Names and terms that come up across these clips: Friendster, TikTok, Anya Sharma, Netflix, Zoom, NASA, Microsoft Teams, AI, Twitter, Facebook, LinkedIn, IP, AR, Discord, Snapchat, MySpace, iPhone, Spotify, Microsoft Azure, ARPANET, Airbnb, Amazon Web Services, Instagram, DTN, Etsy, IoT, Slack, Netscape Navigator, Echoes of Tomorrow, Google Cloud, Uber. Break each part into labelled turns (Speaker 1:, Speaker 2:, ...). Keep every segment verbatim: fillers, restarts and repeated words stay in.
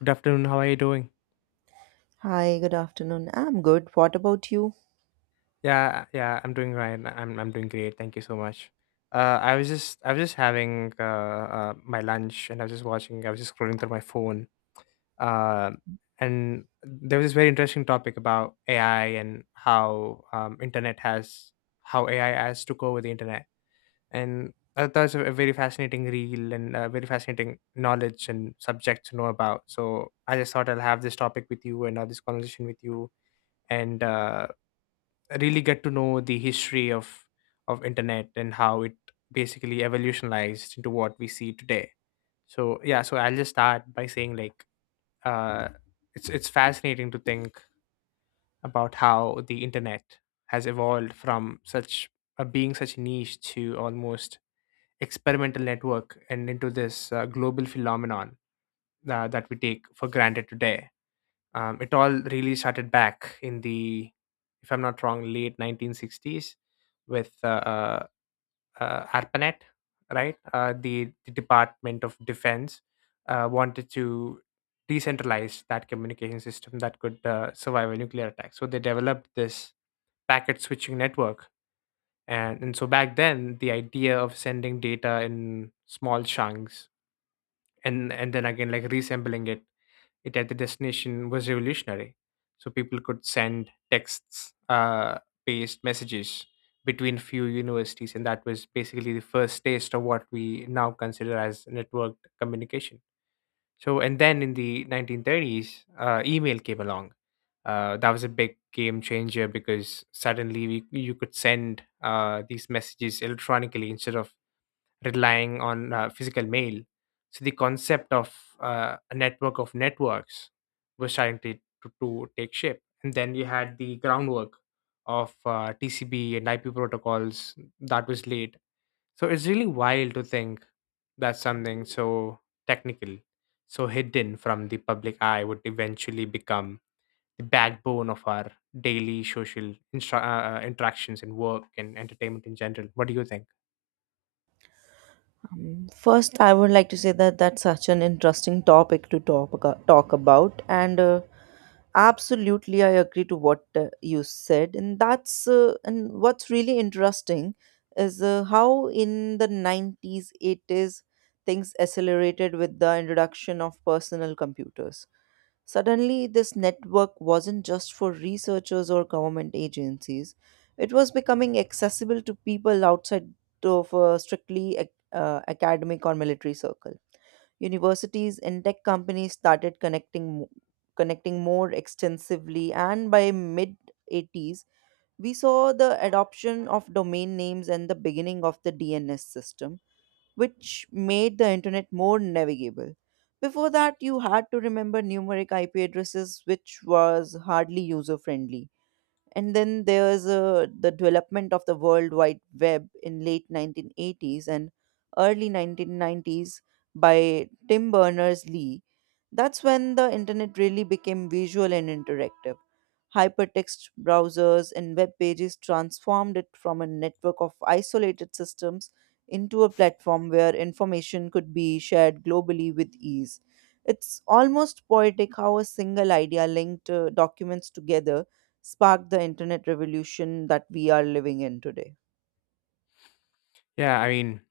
Speaker 1: Good afternoon. How are you doing?
Speaker 2: Hi, good afternoon. I'm good. What about you?
Speaker 1: Yeah, yeah, I'm doing right. I'm I'm doing great. Thank you so much. Uh, I was just I was just having uh, uh my lunch and I was just watching. I was just scrolling through my phone. Uh, and there was this very interesting topic about A I and how um internet has how A I has took over the internet. And uh, that was a a very fascinating reel and uh, very fascinating knowledge and subject to know about. So I just thought I'll have this topic with you and have this conversation with you and uh, really get to know the history of of internet and how it basically evolutionized into what we see today. So yeah, so I'll just start by saying, like, uh it's it's fascinating to think about how the internet has evolved from such uh, being such niche to almost experimental network and into this uh, global phenomenon uh, that we take for granted today. Um, it all really started back in the, if I'm not wrong, late nineteen sixties with uh, uh, uh, arpanet, right? Uh, the, the department of defense uh, wanted to decentralize that communication system that could uh, survive a nuclear attack, so they developed this packet switching network. And, and so back then the idea of sending data in small chunks and and then again like reassembling it it at the destination was revolutionary. So people could send texts, uh, paste messages between few universities, and that was basically the first taste of what we now consider as networked communication. So, and then in the nineteen thirties, uh, email came along. Uh, that was a big game changer because suddenly we, you could send uh, these messages electronically instead of relying on uh, physical mail. So the concept of uh, a network of networks was starting to, to, to take shape. And then you had the groundwork of uh, T C P and I P protocols that was laid. So it's really wild to think that something so technical, so hidden from the public eye would eventually become the backbone of our daily social instra- uh, uh, interactions and work and entertainment in general. What do you think?
Speaker 2: Um, first, I would like to say that that's such an interesting topic to talk abo- talk about, and uh, absolutely, I agree to what uh, you said. And that's uh, and what's really interesting is uh, how in the nineties, eighties, things accelerated with the introduction of personal computers. Suddenly, this network wasn't just for researchers or government agencies, it was becoming accessible to people outside of a strictly ac- uh, academic or military circle. Universities and tech companies started connecting, mo- connecting more extensively, and by mid eighties, we saw the adoption of domain names and the beginning of the D N S system which made the internet more navigable. Before that, you had to remember numeric I P addresses, which was hardly user friendly. And then there's uh, the development of the World Wide Web in late nineteen eighties and early nineteen nineties by Tim Berners-Lee. That's when the internet really became visual and interactive. Hypertext browsers and web pages transformed it from a network of isolated systems into a platform where information could be shared globally with ease. It's almost poetic how a single idea linked uh, documents together sparked the internet revolution that we are living in today.
Speaker 1: Yeah, I mean,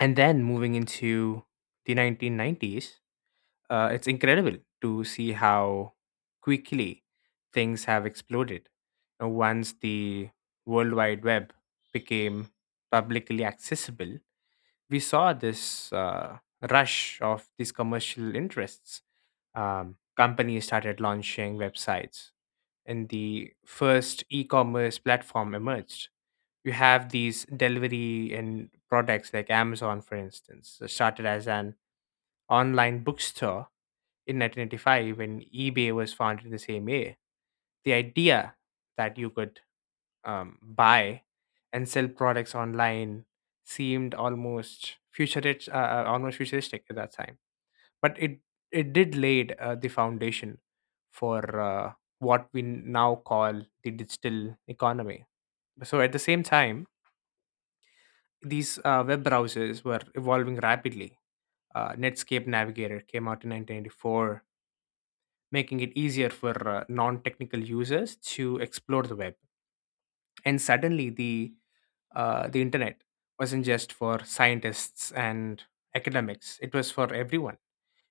Speaker 1: and then moving into the nineteen nineties, uh, it's incredible to see how quickly things have exploded. Uh, Once the World Wide Web became publicly accessible, we saw this uh, rush of these commercial interests. Um, companies started launching websites, and the first e commerce platform emerged. You have these delivery and products like Amazon, for instance, uh, started as an online bookstore in nineteen eighty-five when eBay was founded the same year. The idea that you could um, buy and sell products online seemed almost futuristic, uh, uh, almost futuristic at that time. But it it did laid uh, the foundation for uh, what we now call the digital economy. So at the same time, these uh, web browsers were evolving rapidly. Uh, Netscape Navigator came out in nineteen ninety-four, making it easier for uh, non-technical users to explore the web. And suddenly, the uh, the internet wasn't just for scientists and academics; it was for everyone.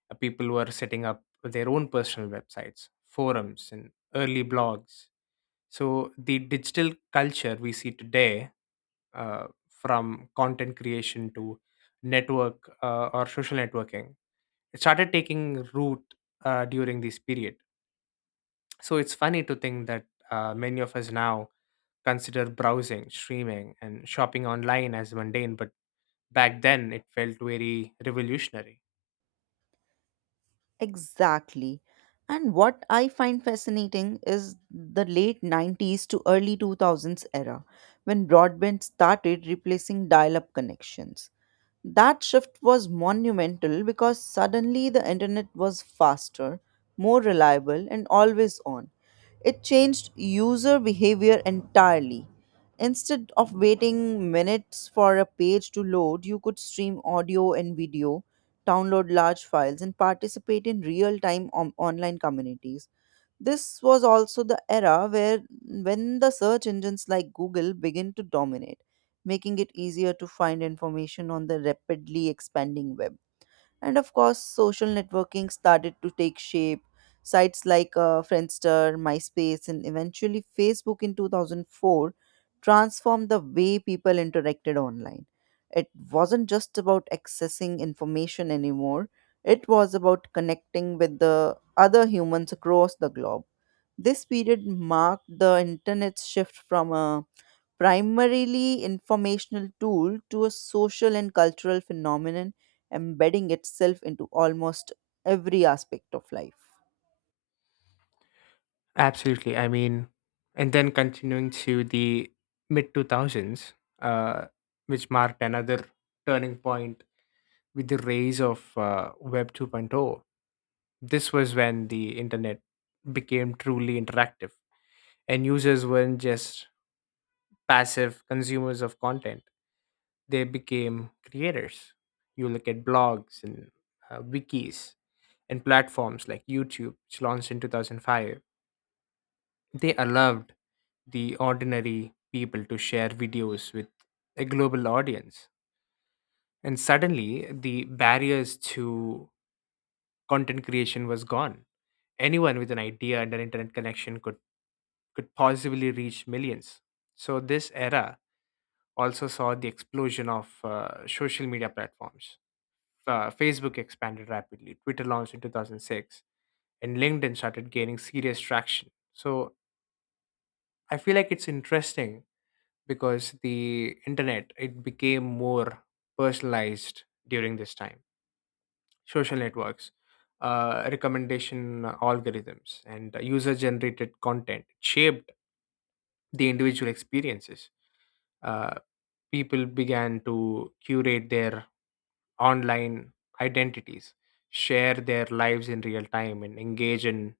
Speaker 1: Uh, People were setting up their own personal websites, forums, and early blogs. So the digital culture we see today, uh, from content creation to network uh, or social networking. It started taking root uh, during this period. So it's funny to think that uh, many of us now consider browsing, streaming, and shopping online as mundane, but back then it felt very revolutionary.
Speaker 2: Exactly. And what I find fascinating is the late nineties to early two thousands era when broadband started replacing dial up connections. That shift was monumental because suddenly the internet was faster, more reliable, and always on. It changed user behavior entirely. Instead of waiting minutes for a page to load, you could stream audio and video, download large files, and participate in real-time on- online communities. This was also the era where when the search engines like Google begin to dominate, making it easier to find information on the rapidly expanding web. And of course, social networking started to take shape. Sites like uh, Friendster, MySpace, and eventually Facebook in two thousand four transformed the way people interacted online. It wasn't just about accessing information anymore, it was about connecting with the other humans across the globe. This period marked the internet's shift from a primarily informational tool to a social and cultural phenomenon embedding itself into almost every aspect of life.
Speaker 1: Absolutely. I mean, and then continuing to the mid two thousands, uh, which marked another turning point with the rise of uh, Web 2.0. This was when the internet became truly interactive, and users weren't just passive consumers of content, they became creators. You look at blogs and uh, wikis and platforms like YouTube, which launched in two thousand five, they allowed the ordinary people to share videos with a global audience. And suddenly, the barriers to content creation was gone. Anyone with an idea and an internet connection could could possibly reach millions. So, this era also saw the explosion of uh, social media platforms. Uh, Facebook expanded rapidly, Twitter launched in two thousand six, and LinkedIn started gaining serious traction. So, I feel like it's interesting because the internet it became more personalized during this time. Social networks, uh, recommendation algorithms, and user generated content shaped the individual experiences. Uh, people began to curate their online identities, share their lives in real time, and engage in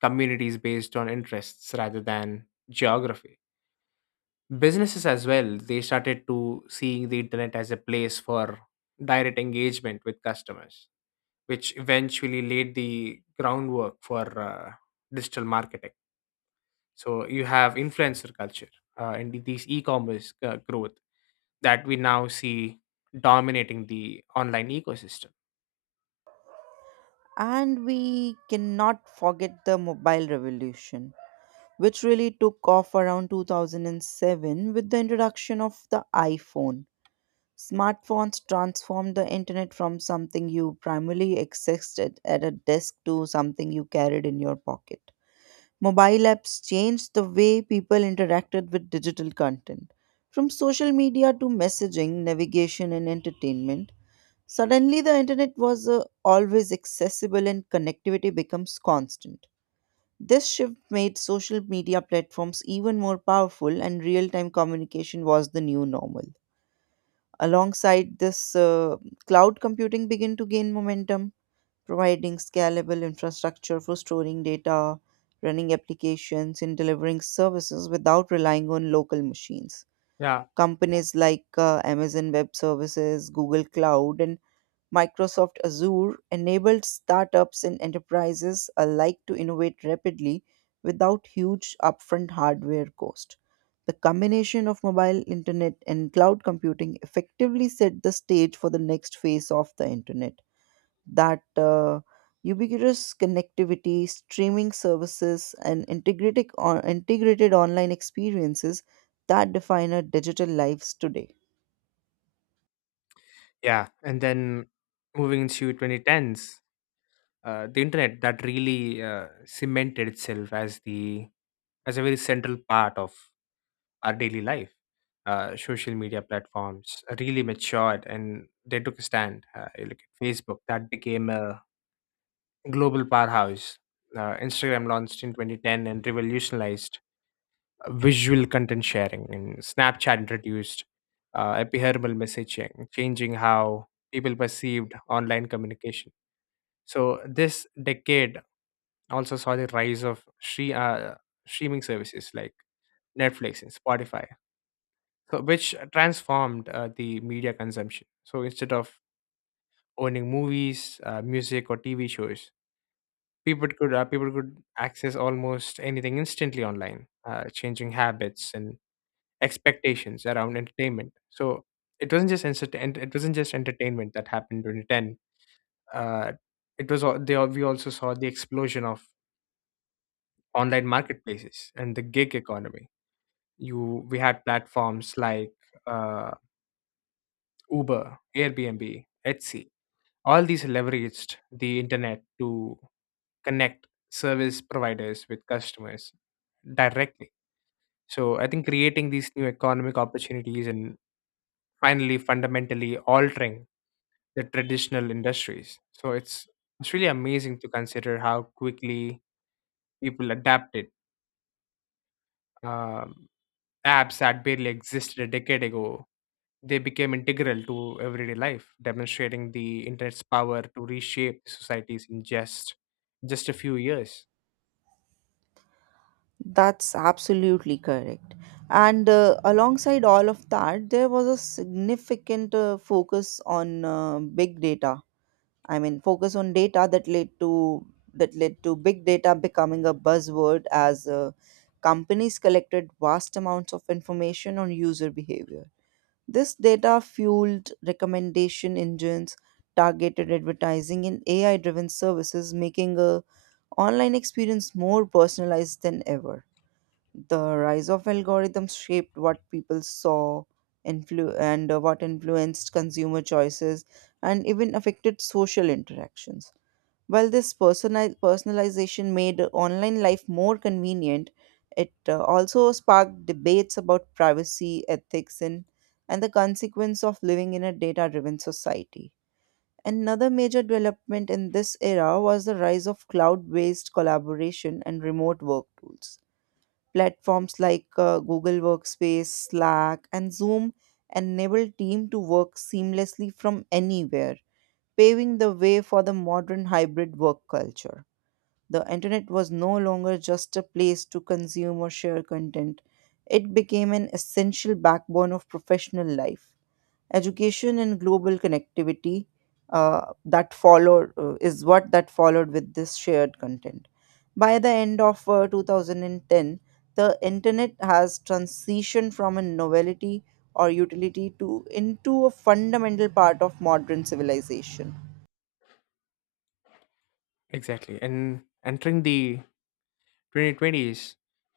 Speaker 1: communities based on interests rather than geography. Businesses as well, they started to seeing the internet as a place for direct engagement with customers, which eventually laid the groundwork for uh, digital marketing. So you have influencer culture uh, and these e-commerce uh, growth that we now see dominating the online ecosystem.
Speaker 2: And we cannot forget the mobile revolution, which really took off around two thousand seven with the introduction of the iPhone. Smartphones transformed the internet from something you primarily accessed at at a desk to something you carried in your pocket. Mobile apps changed the way people interacted with digital content. From social media to messaging, navigation, and entertainment, suddenly the internet was uh, always accessible and connectivity becomes constant. This shift made social media platforms even more powerful, and real time communication was the new normal. Alongside this, uh, cloud computing began to gain momentum providing scalable infrastructure for storing data, running applications, and delivering services without relying on local machines.
Speaker 1: Yeah,
Speaker 2: Companies like uh, Amazon Web Services, Google Cloud, and Microsoft Azure enabled startups and enterprises alike to innovate rapidly without huge upfront hardware cost. The combination of mobile internet and cloud computing effectively set the stage for the next phase of the internet, that uh, ubiquitous connectivity, streaming services, and integrated, on- integrated online experiences that define our digital lives today.
Speaker 1: yeah. And then moving into twenty tens, uh, the internet that really uh, cemented itself as the as a very central part of our daily life. Uh, social media platforms really matured and they took a stand. Uh, you look at Facebook, that became a global powerhouse. Uh, Instagram launched in twenty ten and revolutionized visual content sharing, and snapchat introduced uh, epihermal messaging, changing how people perceived online communication. So this decade also saw the rise of stre- uh, streaming services like netflix and spotify, so which transformed uh, the media consumption. So instead of owning movies, uh, music or tv shows, people could uh, people could access almost anything instantly online, uh, changing habits and expectations around entertainment. So it wasn't just entertain- it wasn't just entertainment that happened in twenty ten. Uh, it was al- they al- We also saw the explosion of online marketplaces and the gig economy. You We had platforms like uh, Uber, Airbnb, Etsy. All these leveraged the internet to connect service providers with customers directly. So I think creating these new economic opportunities and finally fundamentally altering the traditional industries. So it's it's really amazing to consider how quickly people adapted. Um, apps that barely existed a decade ago, they became integral to everyday life, demonstrating the internet's power to reshape societies in just just a few years.
Speaker 2: That's absolutely correct. And uh, alongside all of that, there was a significant uh, focus on uh, big data. I mean, focus on data that led to that led to big data becoming a buzzword as uh, companies collected vast amounts of information on user behavior. This data fueled recommendation engines, targeted advertising, and A I-driven services, making a online experience more personalized than ever. The rise of algorithms shaped what people saw, influ- and uh, what influenced consumer choices, and even affected social interactions. While this personal personalization made online life more convenient, it uh, also sparked debates about privacy, ethics, and, and the consequence of living in a data driven society. Another major development in this era was the rise of cloud based collaboration and remote work tools. Platforms like uh, Google Workspace, Slack, and Zoom enable team to work seamlessly from anywhere, paving the way for the modern hybrid work culture. The internet was no longer just a place to consume or share content, it became an essential backbone of professional life. Education and global connectivity uh, that followed uh, is what that followed with this shared content. By the end of uh, twenty ten, the internet has transitioned from a novelty or utility to into a fundamental part of modern civilization.
Speaker 1: Exactly, and entering the twenty twenties,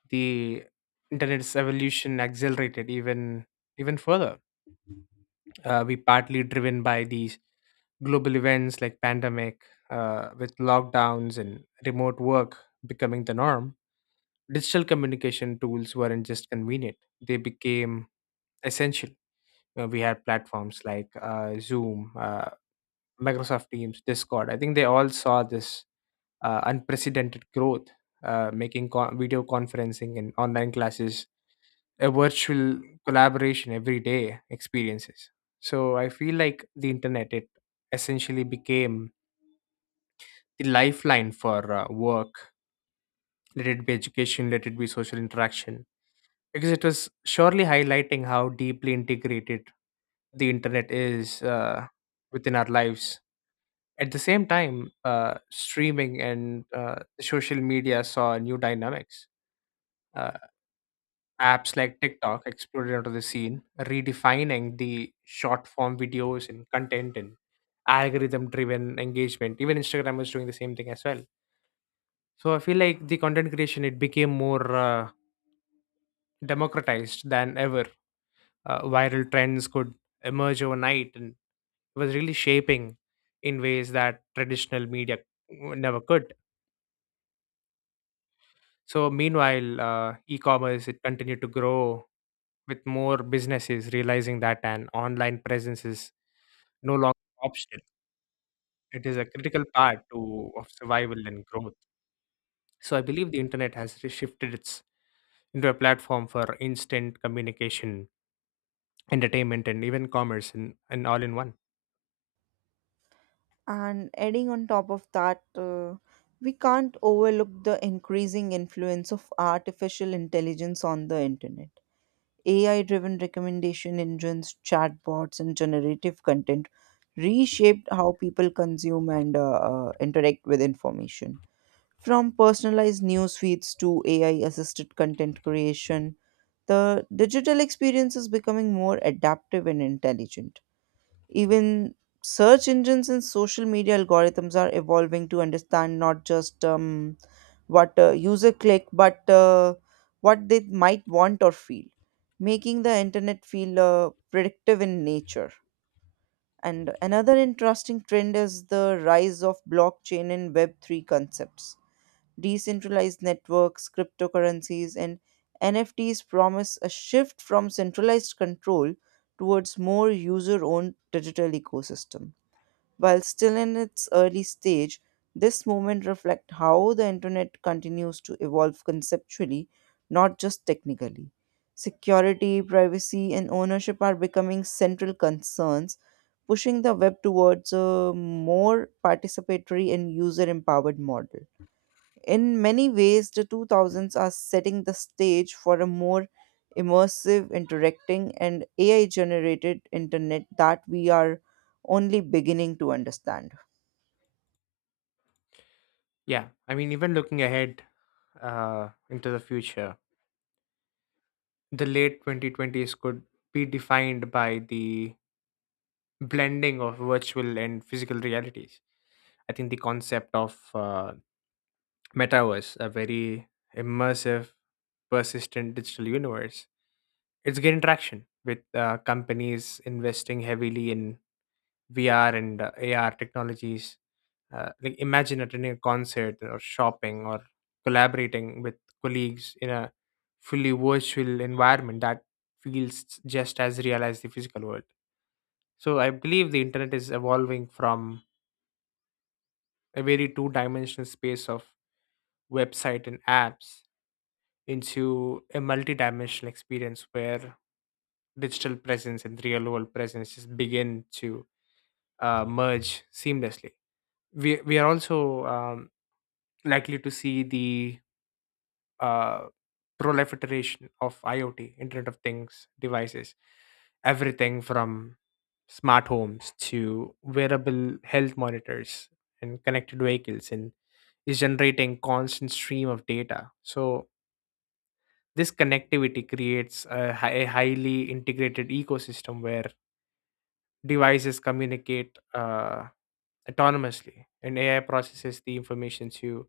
Speaker 1: the internet's evolution accelerated even even further. Uh, we partly driven by these global events like pandemic, uh, with lockdowns and remote work becoming the norm, digital communication tools weren't just convenient, they became essential. Uh, we had platforms like uh, zoom, uh, microsoft teams, discord. I think they all saw this uh, unprecedented growth, uh, making con- video conferencing and online classes a virtual collaboration everyday experiences. So I feel like the internet it essentially became the lifeline for uh, work, let it be education, let it be social interaction, because it was surely highlighting how deeply integrated the internet is uh, within our lives. At the same time, uh, streaming and uh, social media saw new dynamics. Uh, apps like TikTok exploded onto the scene, redefining the short form videos and content and algorithm driven engagement. Even Instagram was doing the same thing as well. So I feel like the content creation it became more uh, democratized than ever. Uh, viral trends could emerge overnight and it was really shaping in ways that traditional media never could. So meanwhile, uh, e-commerce it continued to grow with more businesses realizing that an online presence is no longer an option. It is a critical part to of survival and growth. So I believe the internet has shifted its into a platform for instant communication, entertainment and even commerce, and, and all in one.
Speaker 2: And adding on top of that, uh, we can't overlook the increasing influence of artificial intelligence on the internet. A I driven recommendation engines, chatbots, and generative content reshaped how people consume and uh, uh, interact with information. From personalized news feeds to A I assisted content creation, the digital experience is becoming more adaptive and intelligent. Even search engines and social media algorithms are evolving to understand not just um, what uh, user click, but uh, what they might want or feel, making the internet feel uh, predictive in nature. And another interesting trend is the rise of blockchain and web three concepts. Decentralized networks, cryptocurrencies, and N F Ts promise a shift from centralized control towards more user owned digital ecosystem. While still in its early stage, this movement reflects how the internet continues to evolve conceptually, not just technically. Security, privacy, and ownership are becoming central concerns, pushing the web towards a more participatory and user empowered model. In many ways, the two thousands are setting the stage for a more immersive, interacting, and A I generated internet that we are only beginning to understand.
Speaker 1: Yeah, I mean, even looking ahead uh, into the future, the late twenty twenties could be defined by the blending of virtual and physical realities. I think the concept of uh, metaverse, a very immersive persistent digital universe, it's getting traction with uh, companies investing heavily in V R and uh, A R technologies. Uh, like imagine attending a concert or shopping or collaborating with colleagues in a fully virtual environment that feels just as real as the physical world. So I believe the internet is evolving from a very two-dimensional space of website and apps into a multi-dimensional experience where digital presence and real world presence just begin to uh, merge seamlessly. We we are also um, likely to see the uh, proliferation of IoT, Internet of Things devices, everything from smart homes to wearable health monitors and connected vehicles, and is generating constant stream of data. So this connectivity creates a, hi- a highly integrated ecosystem where devices communicate uh, autonomously, and A I processes the information to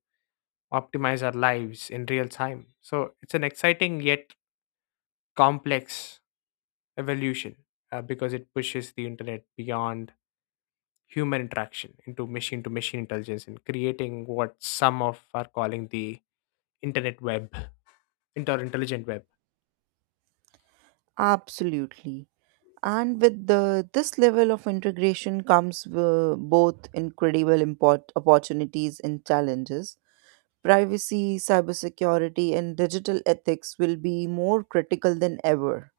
Speaker 1: optimize our lives in real time. So it's an exciting yet complex evolution uh, because it pushes the internet beyond human interaction into machine to machine intelligence and creating what some of are calling the internet web, inter intelligent web.
Speaker 2: Absolutely. And with the, this level of integration comes uh, both incredible import, opportunities and challenges. Privacy, cybersecurity, and digital ethics will be more critical than ever.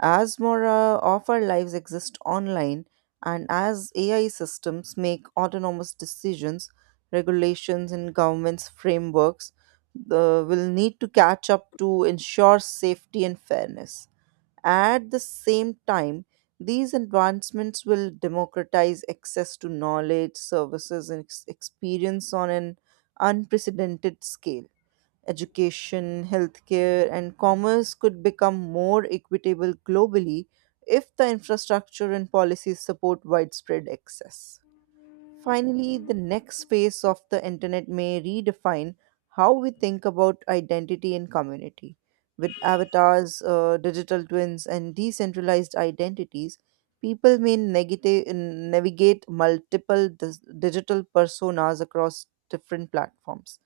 Speaker 2: As more uh, of our lives exist online, and as A I systems make autonomous decisions, regulations and governments' frameworks uh, will need to catch up to ensure safety and fairness. At the same time, these advancements will democratize access to knowledge, services, and ex- experience on an unprecedented scale. Education, healthcare, and commerce could become more equitable globally if the infrastructure and policies support widespread access. Finally, the next phase of the internet may redefine how we think about identity and community. With avatars, uh, digital twins, and decentralized identities, people may negati- navigate multiple dis- digital personas across different platforms.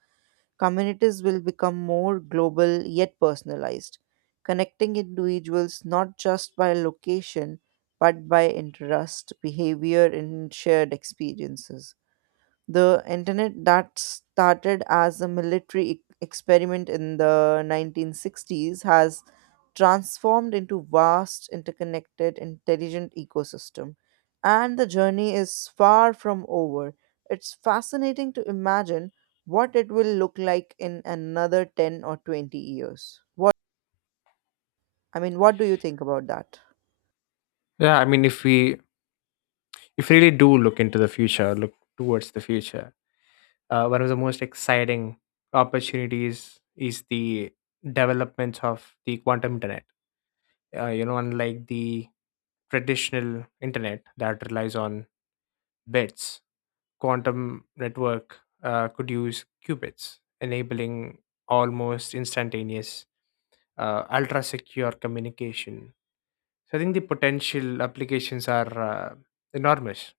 Speaker 2: Communities will become more global yet personalized, connecting individuals not just by location but by interest, behavior, and shared experiences. The internet that started as a military e- experiment in the nineteen sixties has transformed into vast interconnected intelligent ecosystem, and the journey is far from over. It's fascinating to imagine what it will look like in another ten or twenty years. What, I mean, what do you think about that?
Speaker 1: Yeah, I mean, if we if we really do look into the future, look towards the future, uh, one of the most exciting opportunities is the developments of the quantum internet. Uh, you know, unlike the traditional internet that relies on bits, quantum network uh, could use qubits, enabling almost instantaneous, uh, ultra secure communication. So I think the potential applications are uh, enormous,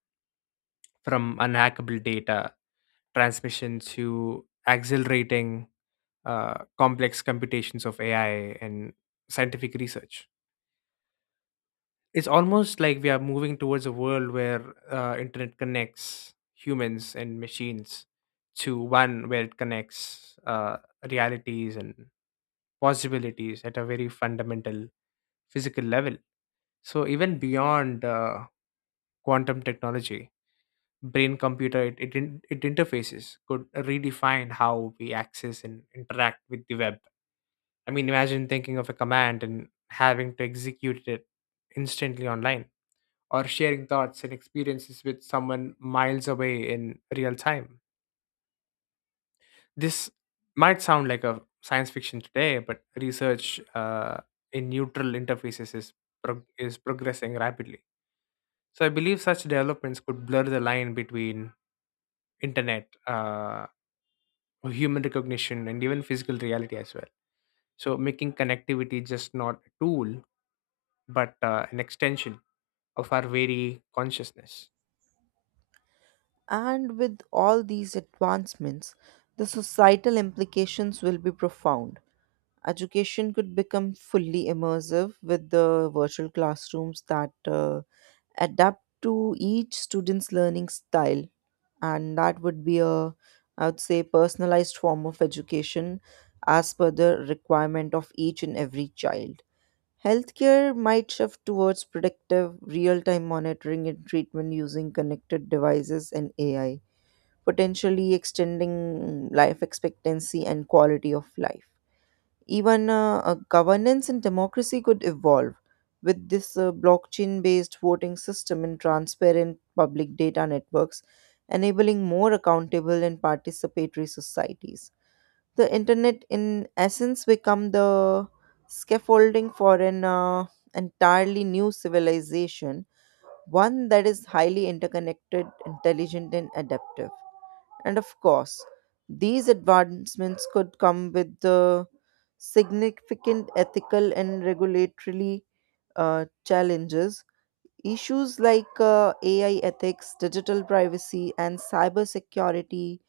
Speaker 1: from unhackable data transmission to accelerating uh, complex computations of A I and scientific research. It's almost like we are moving towards a world where uh, internet connects humans and machines to one where it connects uh, realities and possibilities at a very fundamental physical level. So even beyond uh, quantum technology, brain computer it, it, in- it interfaces could redefine how we access and interact with the web. I mean, imagine thinking of a command and having to execute it instantly online, or sharing thoughts and experiences with someone miles away in real time. This might sound like a science fiction today, but research uh, in neutral interfaces is prog- is progressing rapidly. So I believe such developments could blur the line between internet, uh, human recognition, and even physical reality as well. So making connectivity just not a tool, but uh, an extension of our very consciousness.
Speaker 2: And with all these advancements, the societal implications will be profound. Education could become fully immersive with the virtual classrooms that uh, adapt to each student's learning style. And that would be a, I would say, personalized form of education as per the requirement of each and every child. Healthcare might shift towards predictive, real time monitoring and treatment using connected devices and A I, potentially extending life expectancy and quality of life. Even uh, uh, governance and democracy could evolve with this uh, blockchain based voting system and transparent public data networks, enabling more accountable and participatory societies. The internet, in essence, become the scaffolding for an uh, entirely new civilization, one that is highly interconnected, intelligent, and adaptive. And of course, these advancements could come with the significant ethical and regulatory uh, challenges. Issues like uh, A I ethics, digital privacy, and cybersecurity,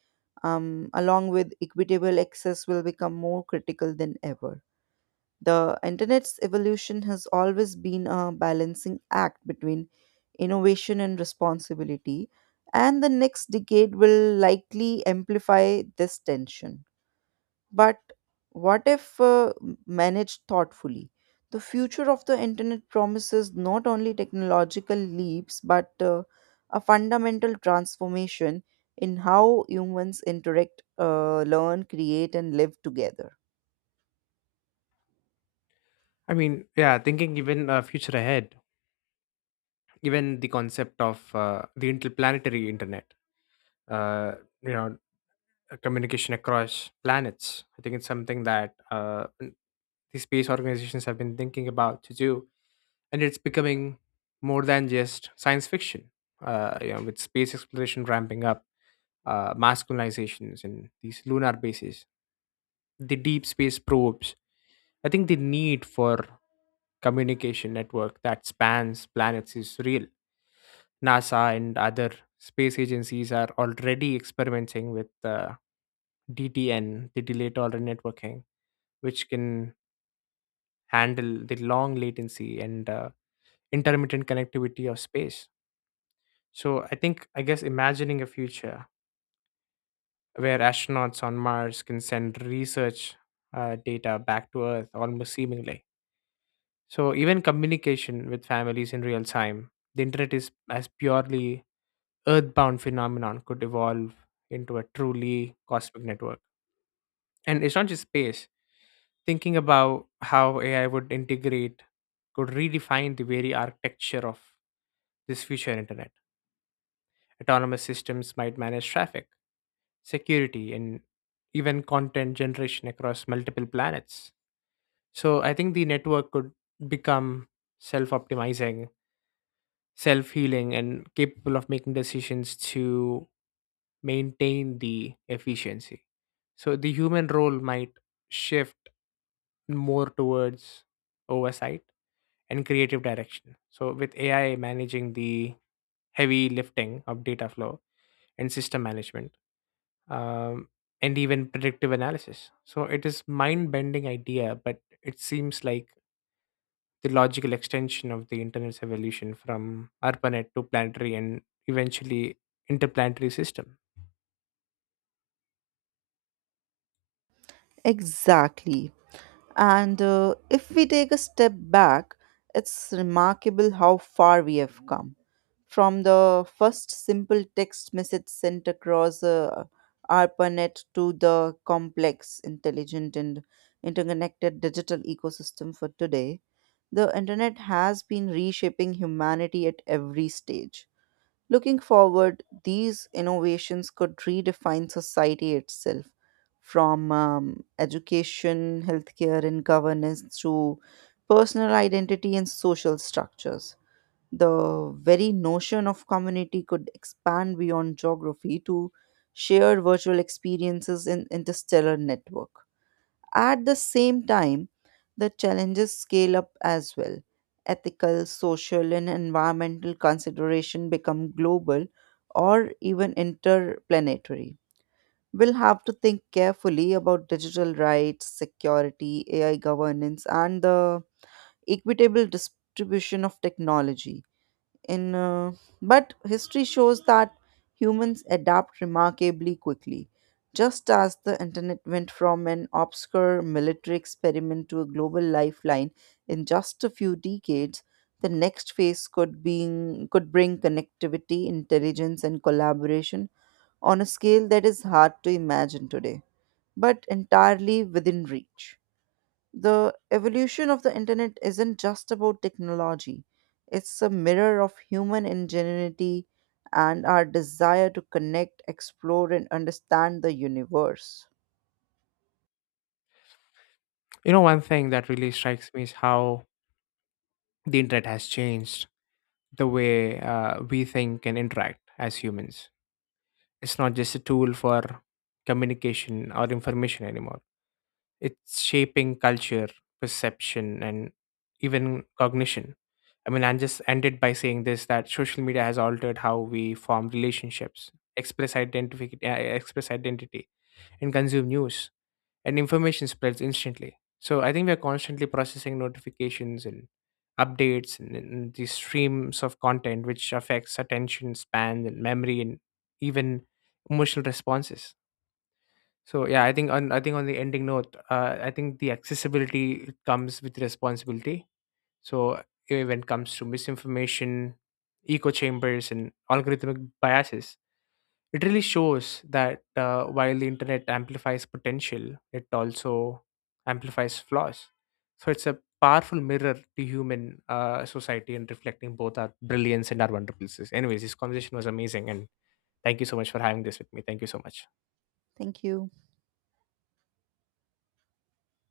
Speaker 2: um, along with equitable access, will become more critical than ever. The internet's evolution has always been a balancing act between innovation and responsibility, and the next decade will likely amplify this tension. But what if uh, managed thoughtfully? The future of the internet promises not only technological leaps but uh, a fundamental transformation in how humans interact, uh, learn, create, and live together.
Speaker 1: I mean, yeah, thinking even uh, future ahead, even the concept of uh, the interplanetary internet, uh, you know uh, communication across planets, I think it's something that uh, n- the space organizations have been thinking about to do, and it's becoming more than just science fiction. Uh, you know with space exploration ramping up, uh, mass colonizations and these lunar bases, the deep space probes, I think the need for communication network that spans planets is real. NASA and other space agencies are already experimenting with uh, D T N, the delayed tolerant networking, which can handle the long latency and uh, intermittent connectivity of space. So I think, I guess, imagining a future where astronauts on Mars can send research uh, data back to Earth almost seemingly. So even communication with families in real time, the internet is as purely Earthbound phenomenon could evolve into a truly cosmic network. And it's not just space. Thinking about how A I would integrate could redefine the very architecture of this future internet. Autonomous systems might manage traffic, security, and even content generation across multiple planets. So I think the network could become self optimizing, self healing, and capable of making decisions to maintain the efficiency. So the human role might shift more towards oversight and creative direction. So with A I managing the heavy lifting of data flow and system management, um, and even predictive analysis. So it is mind-bending idea, but it seems like the logical extension of the internet's evolution from ARPANET to planetary and eventually interplanetary system.
Speaker 2: Exactly. And uh, if we take a step back, it's remarkable how far we have come. From the first simple text message sent across uh, ARPANET to the complex, intelligent, and interconnected digital ecosystem for today, the internet has been reshaping humanity at every stage. Looking forward, these innovations could redefine society itself from um, education, healthcare, and governance to personal identity and social structures. The very notion of community could expand beyond geography to shared virtual experiences in interstellar network. At the same time, the challenges scale up as well. Ethical, social, and environmental consideration become global or even interplanetary. We'll have to think carefully about digital rights, security, A I governance, and the equitable distribution of technology in uh, but history shows that humans adapt remarkably quickly, just as the internet went from an obscure military experiment to a global lifeline in just a few decades. The next phase could being could bring connectivity, intelligence, and collaboration on a scale that is hard to imagine today but entirely within reach. The evolution of the internet isn't just about technology, it's a mirror of human ingenuity and our desire to connect, explore, and understand the universe.
Speaker 1: You know, one thing that really strikes me is how the internet has changed the way uh, we think and interact as humans. It's not just a tool for communication or information anymore. It's shaping culture, perception, and even cognition. I mean, I just ended by saying this that social media has altered how we form relationships, express identity, express identity, and consume news and information spreads instantly. So I think we are constantly processing notifications and updates and, and these streams of content, which affects attention span and memory and even emotional responses. So yeah, I think on I think on the ending note, uh, I think the accessibility comes with responsibility. So eh, when it comes to misinformation, echo chambers, and algorithmic biases, it really shows that uh, while the internet amplifies potential, it also amplifies flaws. So it's a powerful mirror to human uh, society and reflecting both our brilliance and our wonderfulness. Anyways, this conversation was amazing, and thank you so much for having this with me. Thank you so much.
Speaker 2: Thank you.